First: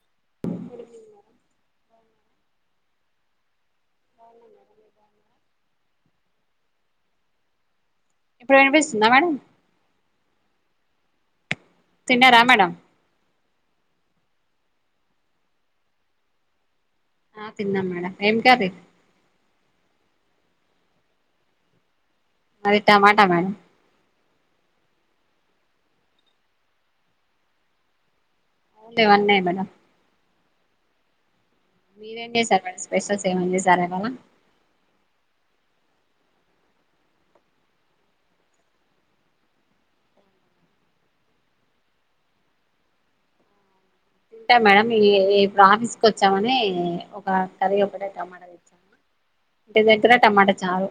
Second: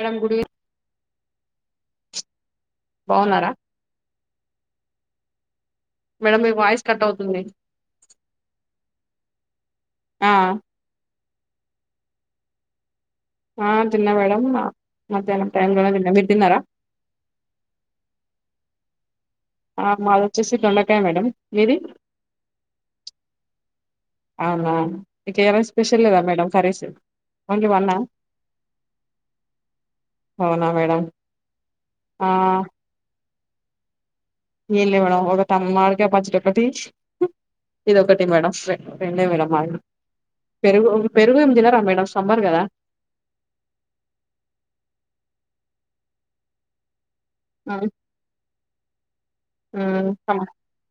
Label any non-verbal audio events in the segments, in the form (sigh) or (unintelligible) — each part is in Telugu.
ఎడం గుడి బావున్నారా బాగున్నం మేడం మీరు బాగున్నారా మేడం మీ వాయిస్ కట్ అవుతుంది. ఇప్పుడు వినిపిస్తుందా మేడం ఆ తిన్నారా మేడం ఆ తిన్నా మేడం మధ్యాహ్నం టైం లోనే తిన్నా మీరు తిన్నారా ఆ తిన్నాం మేడం ఏం కర్రి ఆ మాది వచ్చేసి దొండకాయ మేడం మీది మది టమాట మేడం ఇంక వేరే స్పెషల్ లేదా మేడం కర్రీస్ ఓన్లీ వన్న ఓన్లీ వన్నె మేడం అవునా మేడమ్ మీరు ఏం జేశారు స్పెషల్స్ ఏమన్న చేశారా ఇవ్వాళ ఏం లేదు మేడం ఒక ట మామిడి కాయ పచ్చడ ఒకటి ఇది ఒకటి మేడం రెండే మేడం మావి పెరుగు పెరుగు తినరా మేడం సమ్మర్ గాదా ఉంటా మేడం ఈ ఇప్పుడు ఆఫీస్కి ఓచ్చామని కర్రి ఉమ్, ఒకటె టమాటా తెచ్చాము ఇంటి ఉమ్, దగ్గర సమ్మర్. టమాటా చారూ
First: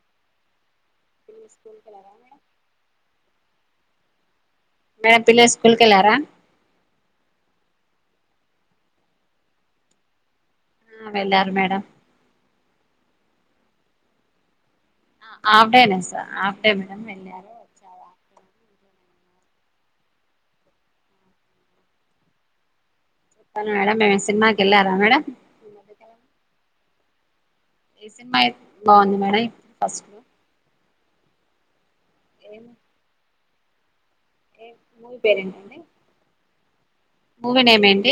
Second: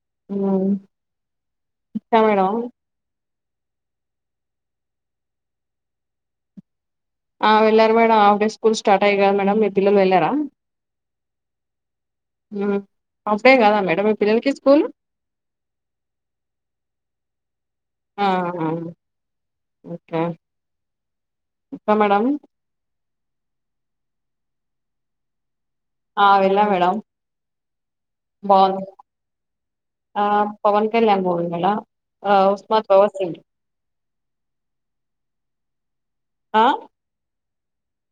హ్ అ స్కూల్ ప అారా మ మేడం పిల్లలు స్కూల్కి ఏళ్ళారా ఆ వెళ్ళరు madam half day school start అయ్యయి కద మేడమ్ మీ పిల్లలు వెళ్ళరా ఆ వెళ్ళారు మేడం అఫ్డే కదా మేడమ్ మీ పిల్లలకి స్కూల్ ఆఫ్ డే నే స ఆఫ్ డే మేడం వెళ్ళరూ వచ్చారు. ఆ! ఆ! ఓకే ఇంకా మేడంమ్ చెప్పండి మేడం మీర్ సినిమాకి వెళ్ళారా మేడం ఆ వెళ్ళా మేడం. ఏ సినిమా అయితే బావుంది. బాగుంది మేడం ఫస్ట్ పెళ్లాలుమొగుల్లద ఆ ఏం ఉస్మాద్ భగత్ సింగ్ ఏ మూవీ పేరంటడి. ఆ మూవీ నేమ్ ఏంటి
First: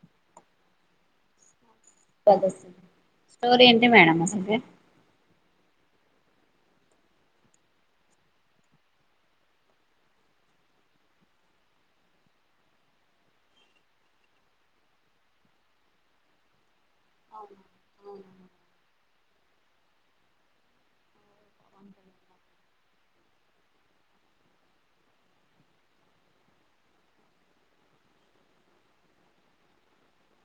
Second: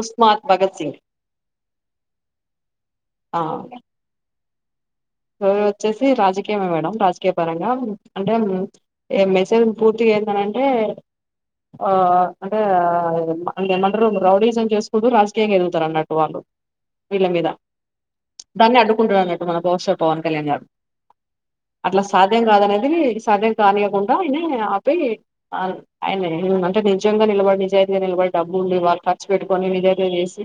ఉస్మాత్ భగత్ సింగ్ ఆ! స్టోరీ ఏంటి మేడంమ్ అసలు కి స్టోరీ వచ్చేసి రాజకీయమే మేడం రాజకీయ పరంగా అంటే ఏ మెసేజ్ పూర్తిగా ఏందనంటే ఆ అంటే అంటే ఏమంటరు రౌడీజం చేసుకుంటూ రాజకీయంగా ఎదుగుతారు అన్నట్టు వాళ్ళు వీళ్ళ మీద దాన్ని అడుకుంటడన్నట్టు మన భవిషత్ పవన్ కళ్యాణ్ గారు అట్లా సాధ్యం కాదనేది సాధ్యం కానియకుండా ఆయన ఆపి ఆయన అంటే నిజంగా నిలబడి నిజాయితీగా నిలబడి డబ్బు ఉండి వాళ్ళు ఖర్చు పెట్టుకొని నిజాయితీ చేసి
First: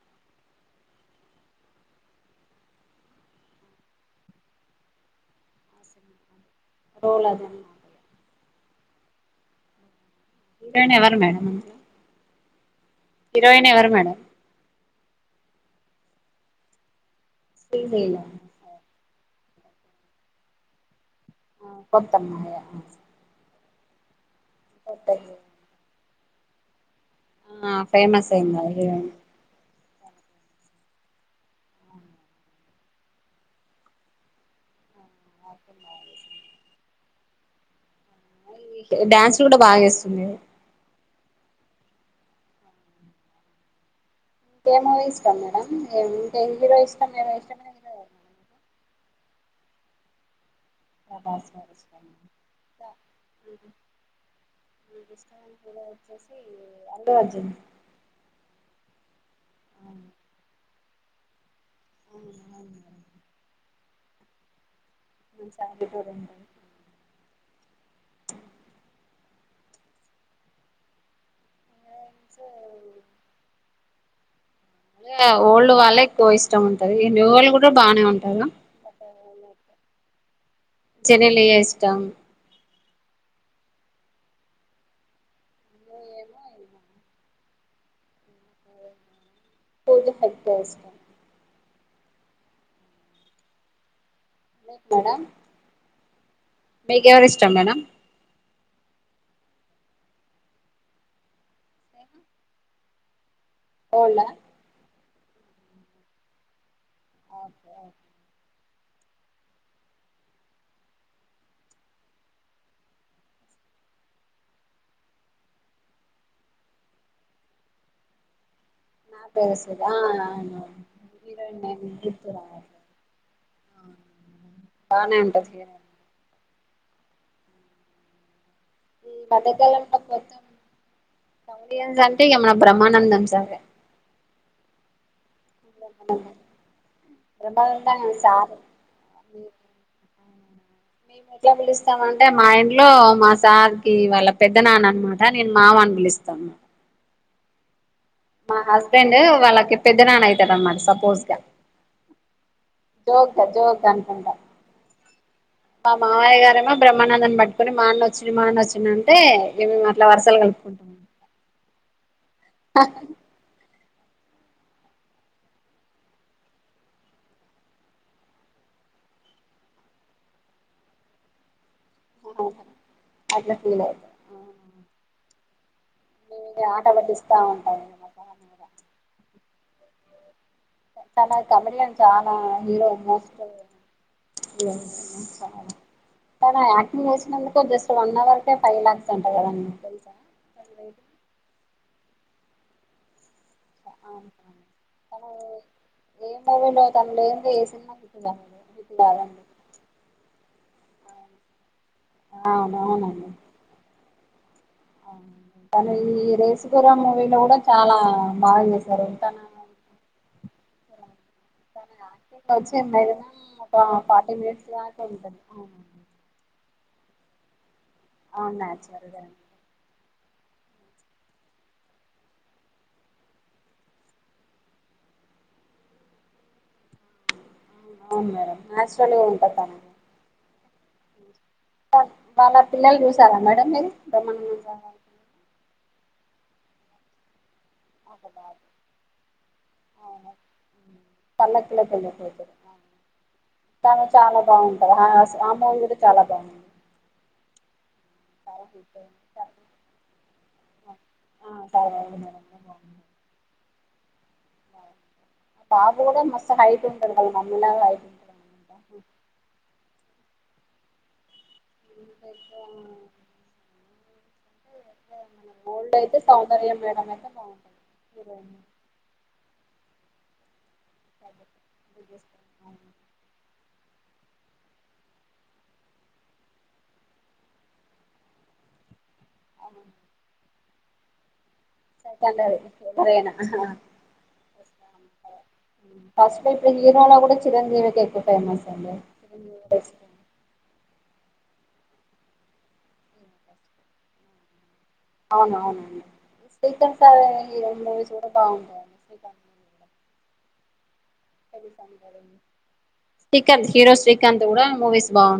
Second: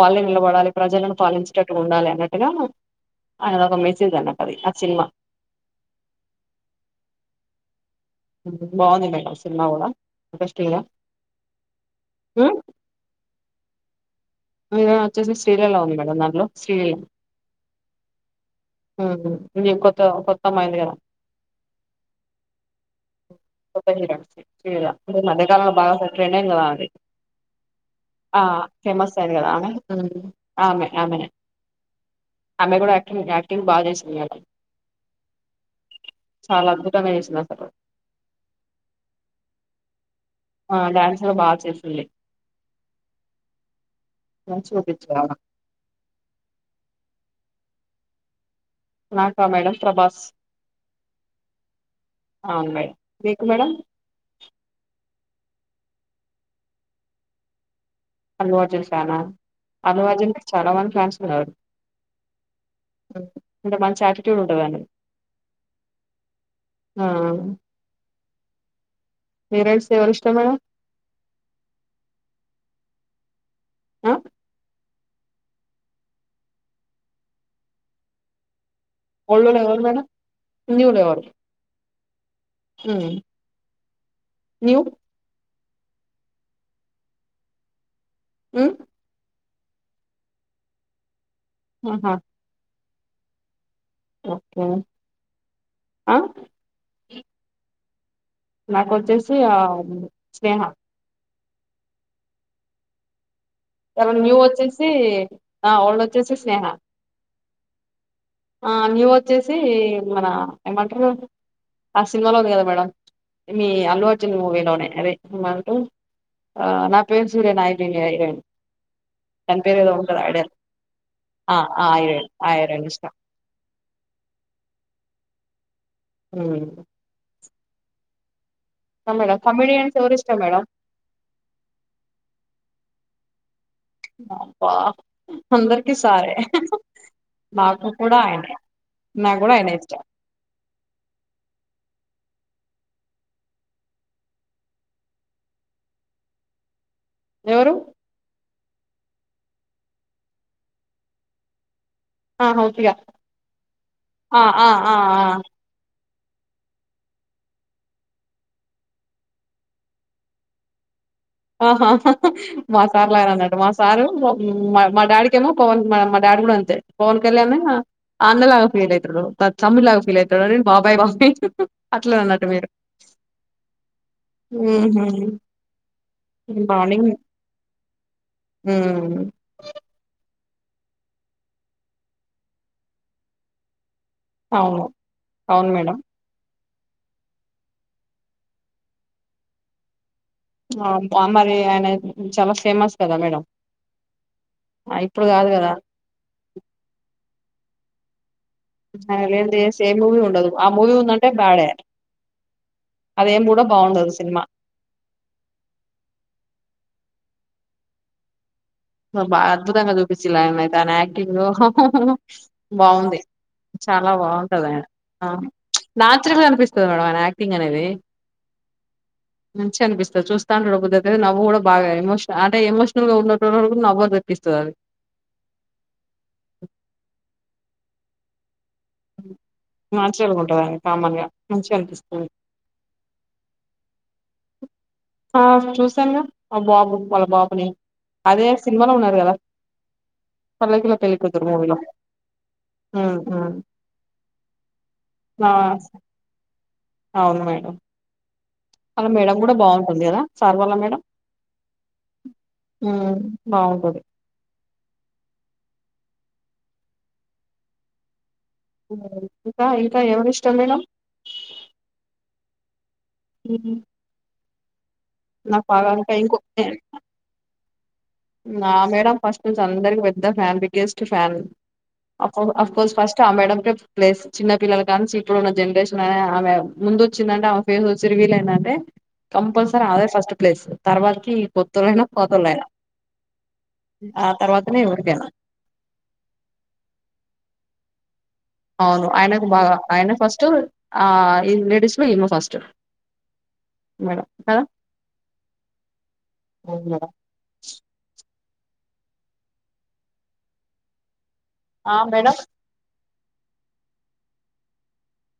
వాళ్ళే నిలబడాలి ప్రజలను పాలించేటట్టుగా ఉండాలి అన్నట్టుగా ఆయన మెసేజ్ అన్నట్టు అది ఆ సినిమా రోల్ అదినట్టు బాగుంది మేడం సినిమా కూడా ఇంట్రెస్టింగ్ గా హీరోయిన్ ఎవరు మేడం హీరోయిన్ ఎవరు మేడం. అందులో వచ్చేసి శ్రీలీలా ఉంది మేడం దాంట్లో శ్రీలీలా శ్రీలీలా ఉంది కొత్త కొత్త అమ్మాయి ఉందిగా కొత్తామ్మాయ కొత్త హీరోయిన్ శ్రీలీలా ఈ మధ్య కాలంలో బాగా ఫేమస్ రెండన్లవావి ఆ ఫేమస్ అయింద అదే అదే ఫేమస్ అయింది కదా ఆమె ఆమెనే ఆమెకూడా ఆక్టింగ్ యాక్టింగ్ బాగా చేసింది. ఈయల (inaudible) (unintelligible) డ్యాన్స్ కూడా బాగా చేస్తుంది గద డ్యాన్స్ కూడా బాగా చేస్తుంది. ఇంకే మూవీస్ (inaudible) ఇ నాక మేడం ప్రభాస్ ప్రభాస్ అవును అంటే మేడం మీకు మేడం నిక వచ్చేసి అంద వజంది అల్లు అర్జున్ ఫ్యానా అల్లు అర్జన్ చాలా మం మంచి తాట్ ఉ చాటిట్యూడ్ ఉండదదు ఈ సంటి మీరర్స్ ఎవరు ఇష్ట మేడం హీరోయిన్స్ అ లేఓల్డ్ వాళ్ళే ఎక్కువ ఇష్టం ఉంటది ఈ న్యూ వాళ్ళు కూడా బానే ఉంటారు (inaudible) మేడం జనలియ ఇష్టం హు న్యూ మ్ పోజ (unintelligible) ఇష్టం ఆహ మేడం ఆ మీకెవరు ఇష్టం మేడం నా కొచ్చేసి ఆ స్నేహ స ఎర న్యూ వచ్చేసి ఆ ఒళ్ళొచ్చేసె స్నేహ ఓకె ఓకె అ న్యూ వచ్చేసి మన ఏమంటరు ఆ సినిమాలో ఉంది కదా మేడమ్ మీ అల్లు అర్చున్ మూవీలోనే అదే ఏ మంటూ నా పేరు సూర్య నాయునియ హీరోన్ నా పేరు తన్పేరు సుధా ఏదో ఉంది కద ఐడయ్ ఆర ఏం ఇష్టం రా నంటె ఉమ్ ఇష్టం ఈ మేడం బథకం కమెడియన్స్ ఎవరు ఇష్టం మేడం కమీడియన్స్ అంటే ఏమన్నా బ్రహ్మానందం గంతె అబ్బా అందరికి సారే నాకు బ్రహ్మానందం కూడ ఆయనే సారు నా కూడ ఆయనే ఇష్టం అంటే మా ఇంట్లో మా సార్ కి వాళ్ళ పెద్ద నాన్న అనమాట నేను మామ అని పిలుస్తాను ఎవరు మా హస్బెండ్ డు వాళ్ళకి పెద్ద నాన్న అయి తాడు అన్నమాట సపోజ్ గా అ హౌపిగ జోక్ గా జోక్ గా అ అ అ అ మావయ్య గారేమో బ్రహ్మానందన్ని పట్కొని మా అన్న వచ్చిన మా అన్న వచ్చింది అంటే మేము అట్ల వర్సలు కలుపుకుంటాము ఆహా మాసార్ లాగానే అన్నట్టు మాసా సారు మ మా డాడీకేమో పవన్ మా డాడీ కూడా అంతే పవన్ కళ్యాణ్ ని అన్న లాగా ఫీల్ అయితాడు త తమ్ముడులాగా ఫీల్ అయితాడు బాబాయి బాబాయి అట్ల అన్నట్టు మీరు అట్లా ఫీల్ అయితది ఉమ్ హూ మేము ఇగ ఇ ఆట మార్నింగ్ పట్టిస్తా ఉంటాం ఇగ మా సార్ని కూడా ఉమ్ చాన కమెడిన్ చానా హీరో మస్త్ (unintelligible) అవును. అవును మేడం. మూవీ సేసినందుకు జస్ట్ వన్ అవర్కే ఫైవ్ ల్యాక్స్ అంటా కదాండి తెలుసా వామో ఆ మరి ఆయన చాలా ఫేమస్ కదా మేడం ఆ! ఇప్పుడు తను గాదు గదా! ఏ మూవీలో తను లేంది సినిమా హిట్టు కావాలే ఆయన లేంది ఏ సే మూవీ ఉండదు ఆ మూవీ ఉందంటే బ్యాడే అవునవునండి అదేం కూడా బాగుండదు సినిమా తను ఈ రేసుగుర్రం మూవీలో కూడా చాలా బాగా చేస్ బా అద్భుతంగా చూపిస్ చ్చిలు ఆయనను అయితే ఆయన యాక్ టింగ్ కానీ యాక్టింగ్ వచ్చి ఏమైనా బాగుంది ఒక చాలా ఫార్టీ బాగుంటది మినిట్స్ ఆయన దాకా ఉంటది న్యాచురల్ గా అనిపిస్ తది మేడం ఆయన యాక్టింగ్ అనేది అవును న్యాచురల్ గా మంచి అనిపిస్తది చూస్తాంటే చూడ బుద్ధి అయితది నవ్వు కూడా బాగా ఎమోషన అంట ఎమోషనల్ గా ఉన్నో లకు కూడ నవ్వ తెప్పిస్తది అది అవును అవును మేడమ్ న్యాచురల్గా ఉంటది తన టది ఆయనది కామన్గా (inaudible) వాళ్ళ పిల్లలు చూసారా మేడం మీరు బ్రహ్మానందం గా ఆ చూసాను గా ఆ బాబు వాళ్ళ బాబుని అదే సినిమాలో ఉన్నారు కదా అవును పల్లకిలో ఉమ్ పెళ్లికూతురు మూవీలో పల్లకిలో పెళ్లికూతురు అవును ఉమ్ ఉమ్ తను చాలా బాగుంటది ఆ మూవీలో చాలా బాగుం అ వాళ్ల మేడం కూడా బాగుంటుంది కదా సార్వాల మేడం ఆ చాలా బాగుంది మేడం ఉమ్ బాగుంటది ఆ బాబు కూడా మస్త్ హైట్ ఉంటడు వాళ్ల మమ్మీలాగా హైట్ అనమాట. (unintelligible) ఇంకా ఎవరి ఇష్టం మేడం (inaudible) ఉం నా పగా ఓల్డ్ అయితే సౌందర్య (unintelligible) మేడం అయితే బాగుంటది హీరోయిన్ నా మేడం ఫస్ట్ అందరికి పెద్ద ఫ్యామిలీ స్ట్ ఫ్యామిలీ ఆఫ్కోస్ ఫస్ట్ ఆ మేడం కే ప్లేస్ చిన్న పిల్లలు కాంనీంచి ఇప్పుడున్న జనరేషన్ ఆమె ముందు వచ్చిందంటే ఆమె ఫేస్ ఒకసారి రివీల్ అయిందంటే కంపల్స రామేదే ఫస్ట్ ప్లేస్ తర్వాతకి కొత్తోళ్ళైనా పాతోళ్ళైనా ఆ తర్వాతనే ఎవరికైనా ఫస్ట్ ఇప్పుడు హీరోలో కూడా చిరంజీవికి ఎక్కు అవును ఆయనకు బాగా ఆయన ఫస్ట్ ఆ ఇ లేడీస్ లో ఇమే ఫస్ట్ మేడం కా అవున అవును అవునుశ్రీకాంత్ మేడం. సార్ హీరో బాగుంటారు శ్రీకాంత్ ఆ madam Srikanth hero Srikanth కూడా మూవీస్ బాగు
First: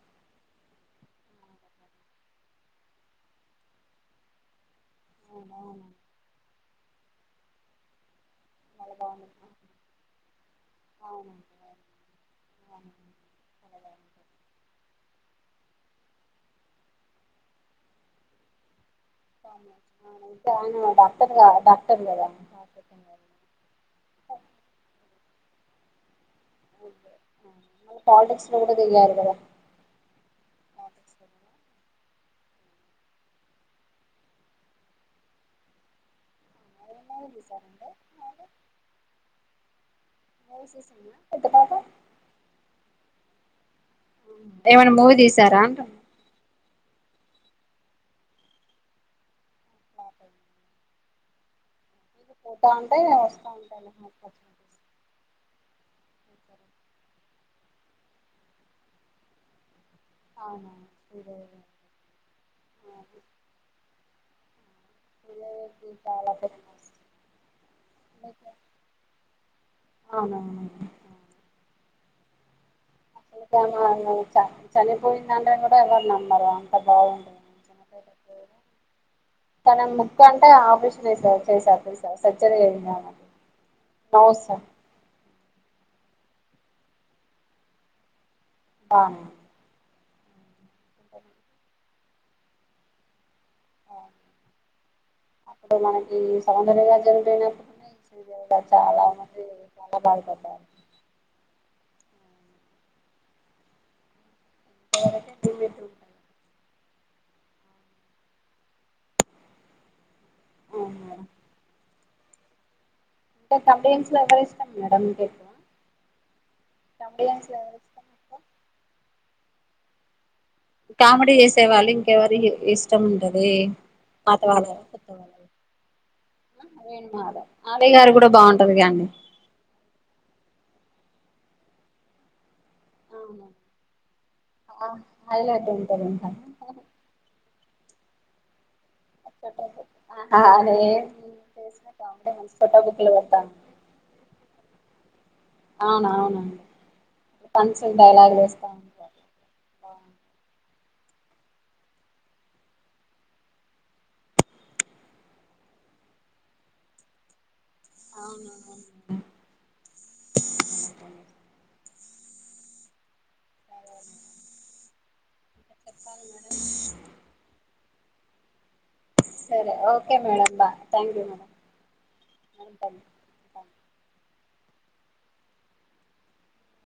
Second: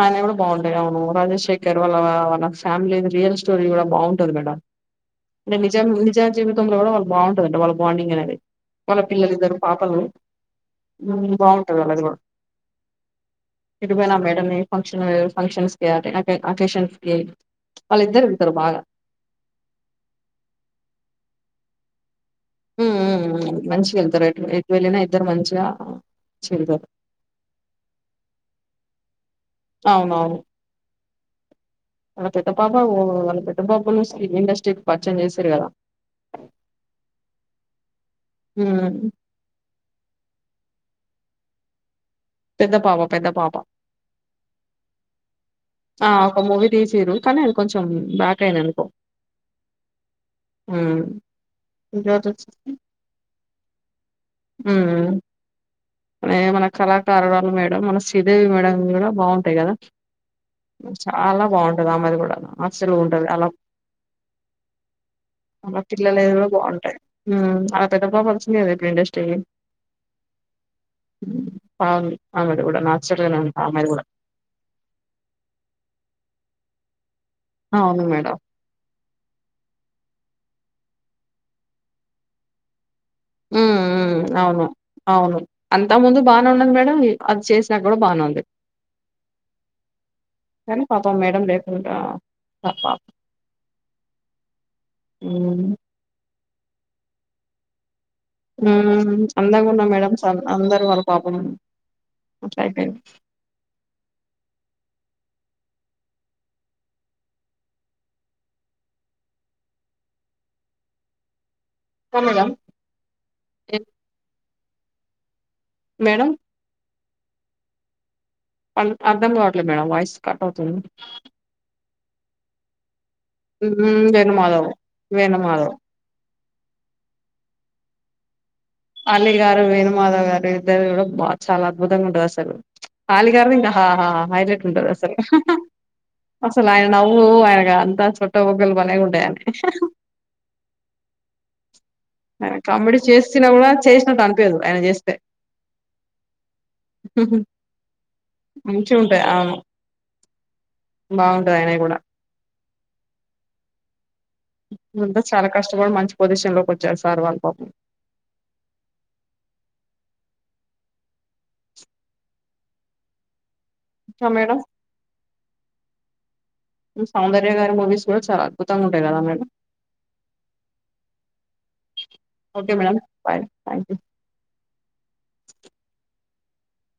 ఆయన కూడా బాగుంటయి అవును రామేష్ శేఖర్ వాళ్ళ వా ఫ్యామిలీ రియల్ స్టోరీ కూడా బాగుంటంది మేడం అంటే అవునవును నిజం నిజా జీవితంలో గుడా వాళ్ళ బాగుంటదండి వాళ్ళ బండింగ్ అనేది చాలా మళ్న బాగుంది పిల్లలు ఇద్దరు పాపలు అవునండి బాగుంటది అలాది కూ అవునండి చాలా తిరుమల మేడం ని ఫంక్షన్ ఫంక్షన్స్ అకేషన్స్ కి వాళ్ళిద్దరు ఎల్తారు బాగా డాక్టర్గా డాక్టర్ కదా ఉం ఉం మంచిగా వెళ్తారు ఎటు వెళ్లిన ఇ ద్దరు మంచిగా వెళ్తారు పాలిటిక్స్ లో కుడా దిగారుగా అవునవును వాళ్ళ పెద్ద పాప వాళ్ళ పెద్ద పాపలు ఫిల్మ్ ఇండస్ట్రీకి పరిచయం చేశారు కదా ఉమ్ (inaudible) పెద్ద పాపా పెద్ద పాప పెద్ద పాప ఏమన మూవి తీస్ ఆ ఒక మూవీ తీసీరు కానీ అది కొంచెం బాక్ అయిన ఎనుకో ఉం పోతా ఉంటే వస్తా ఉంటాయి మ మన కళాకారు వాళ్ళు మేడం మన శ్రీదేవి మేడం కూడా బాగుంటాయి కదా అవునా చాలా బాగుంటది ఆమెది కూడా అస్సలు ఉంటది సూర్యగారు అలా అల్లా పిల్లల చాలా ఏది కూడా ఫేమస్ బాగుంటాయి అలా పెద్ద మీకు పపావసింది కదా ఇప్పుడు ఇండస్ట్రేకి (inaudible) అవునవును అవును. బావుంది ఆమెది కూడా నాచురల్ గానే ఉంది ఆమెది కూడా అసలు చనిపోయిందంటే కూడా ఎవరునిమ్మరు అంత బాగుండది అవును మేడం తన ముక్క్క అంటే ఆపరేషన్ చేసారు చేసారుసారు సర్జరీ చేసారు ఉ ఉ అవును అవును అంత ముందు బానే ఉండది మేడం అది చేసినా కూడా బానేవంది బన్ సరే పాపం మేడం లేకుంట పాపా ఉమ్, అప్పుడు మనకి సౌందర్యగారు జరిగిపొయినప్పుడు ఉ అందంగా ఉన్నా మేడం బాధపడ్డారు అందరూ వాళ్ళు పాపం అట్లా అయిపొయింది (inaudible) ఆ కనీదం అంటే తమ్ేమ్స్ లో ఎవరై మేడం దే మేడం తంబి్మ్స్ అర్ధం గవడ్లే మేడంమ్ వయిస్ కామెడిీ ఎసే వాళ్ళు ఇంకవరి వెను మాధవ్ వెను మాధవ్ రేణు మాధవ్ ఆలయ్య గారు కూడా బాగుంట అలిగారు వేణమాద గారు ఇద్దరు బా చాలా అద్భుతంగా ఉంటది అసలు అవును అలీగారు ఇంకా హైలైట్ ఉంటది అసలు హైలైట్ ఉంటది ఇంకా అసలు ఆయన నవ్వు ఆయన అంత చుట్టబుగ్గలు బలే ఉంటు ట సొట్ట బుక్లు సిన కూడా చేసినట్టు అనిపదు ఆయన చేస్తే స అవునవునండి పంచల్ డైలాగు్లు వేస్తా మంచిగా ఉంటారు ఉంటాయి అవును బాగుంటది ఆయ్ న కూడా అంతా చాలా కష్టపడి మంచి పొజిషన్ లోకి వచ్చారు సార్ వాళ్ళపా పం అవును క మేడం చెప్పాల మేడం సౌందర్య గారి మూవీస్ కూడా చాలా అద్భుతంగా ఉన్ సరే ఓకే మేడం బా thank you okay madam madam bye thank you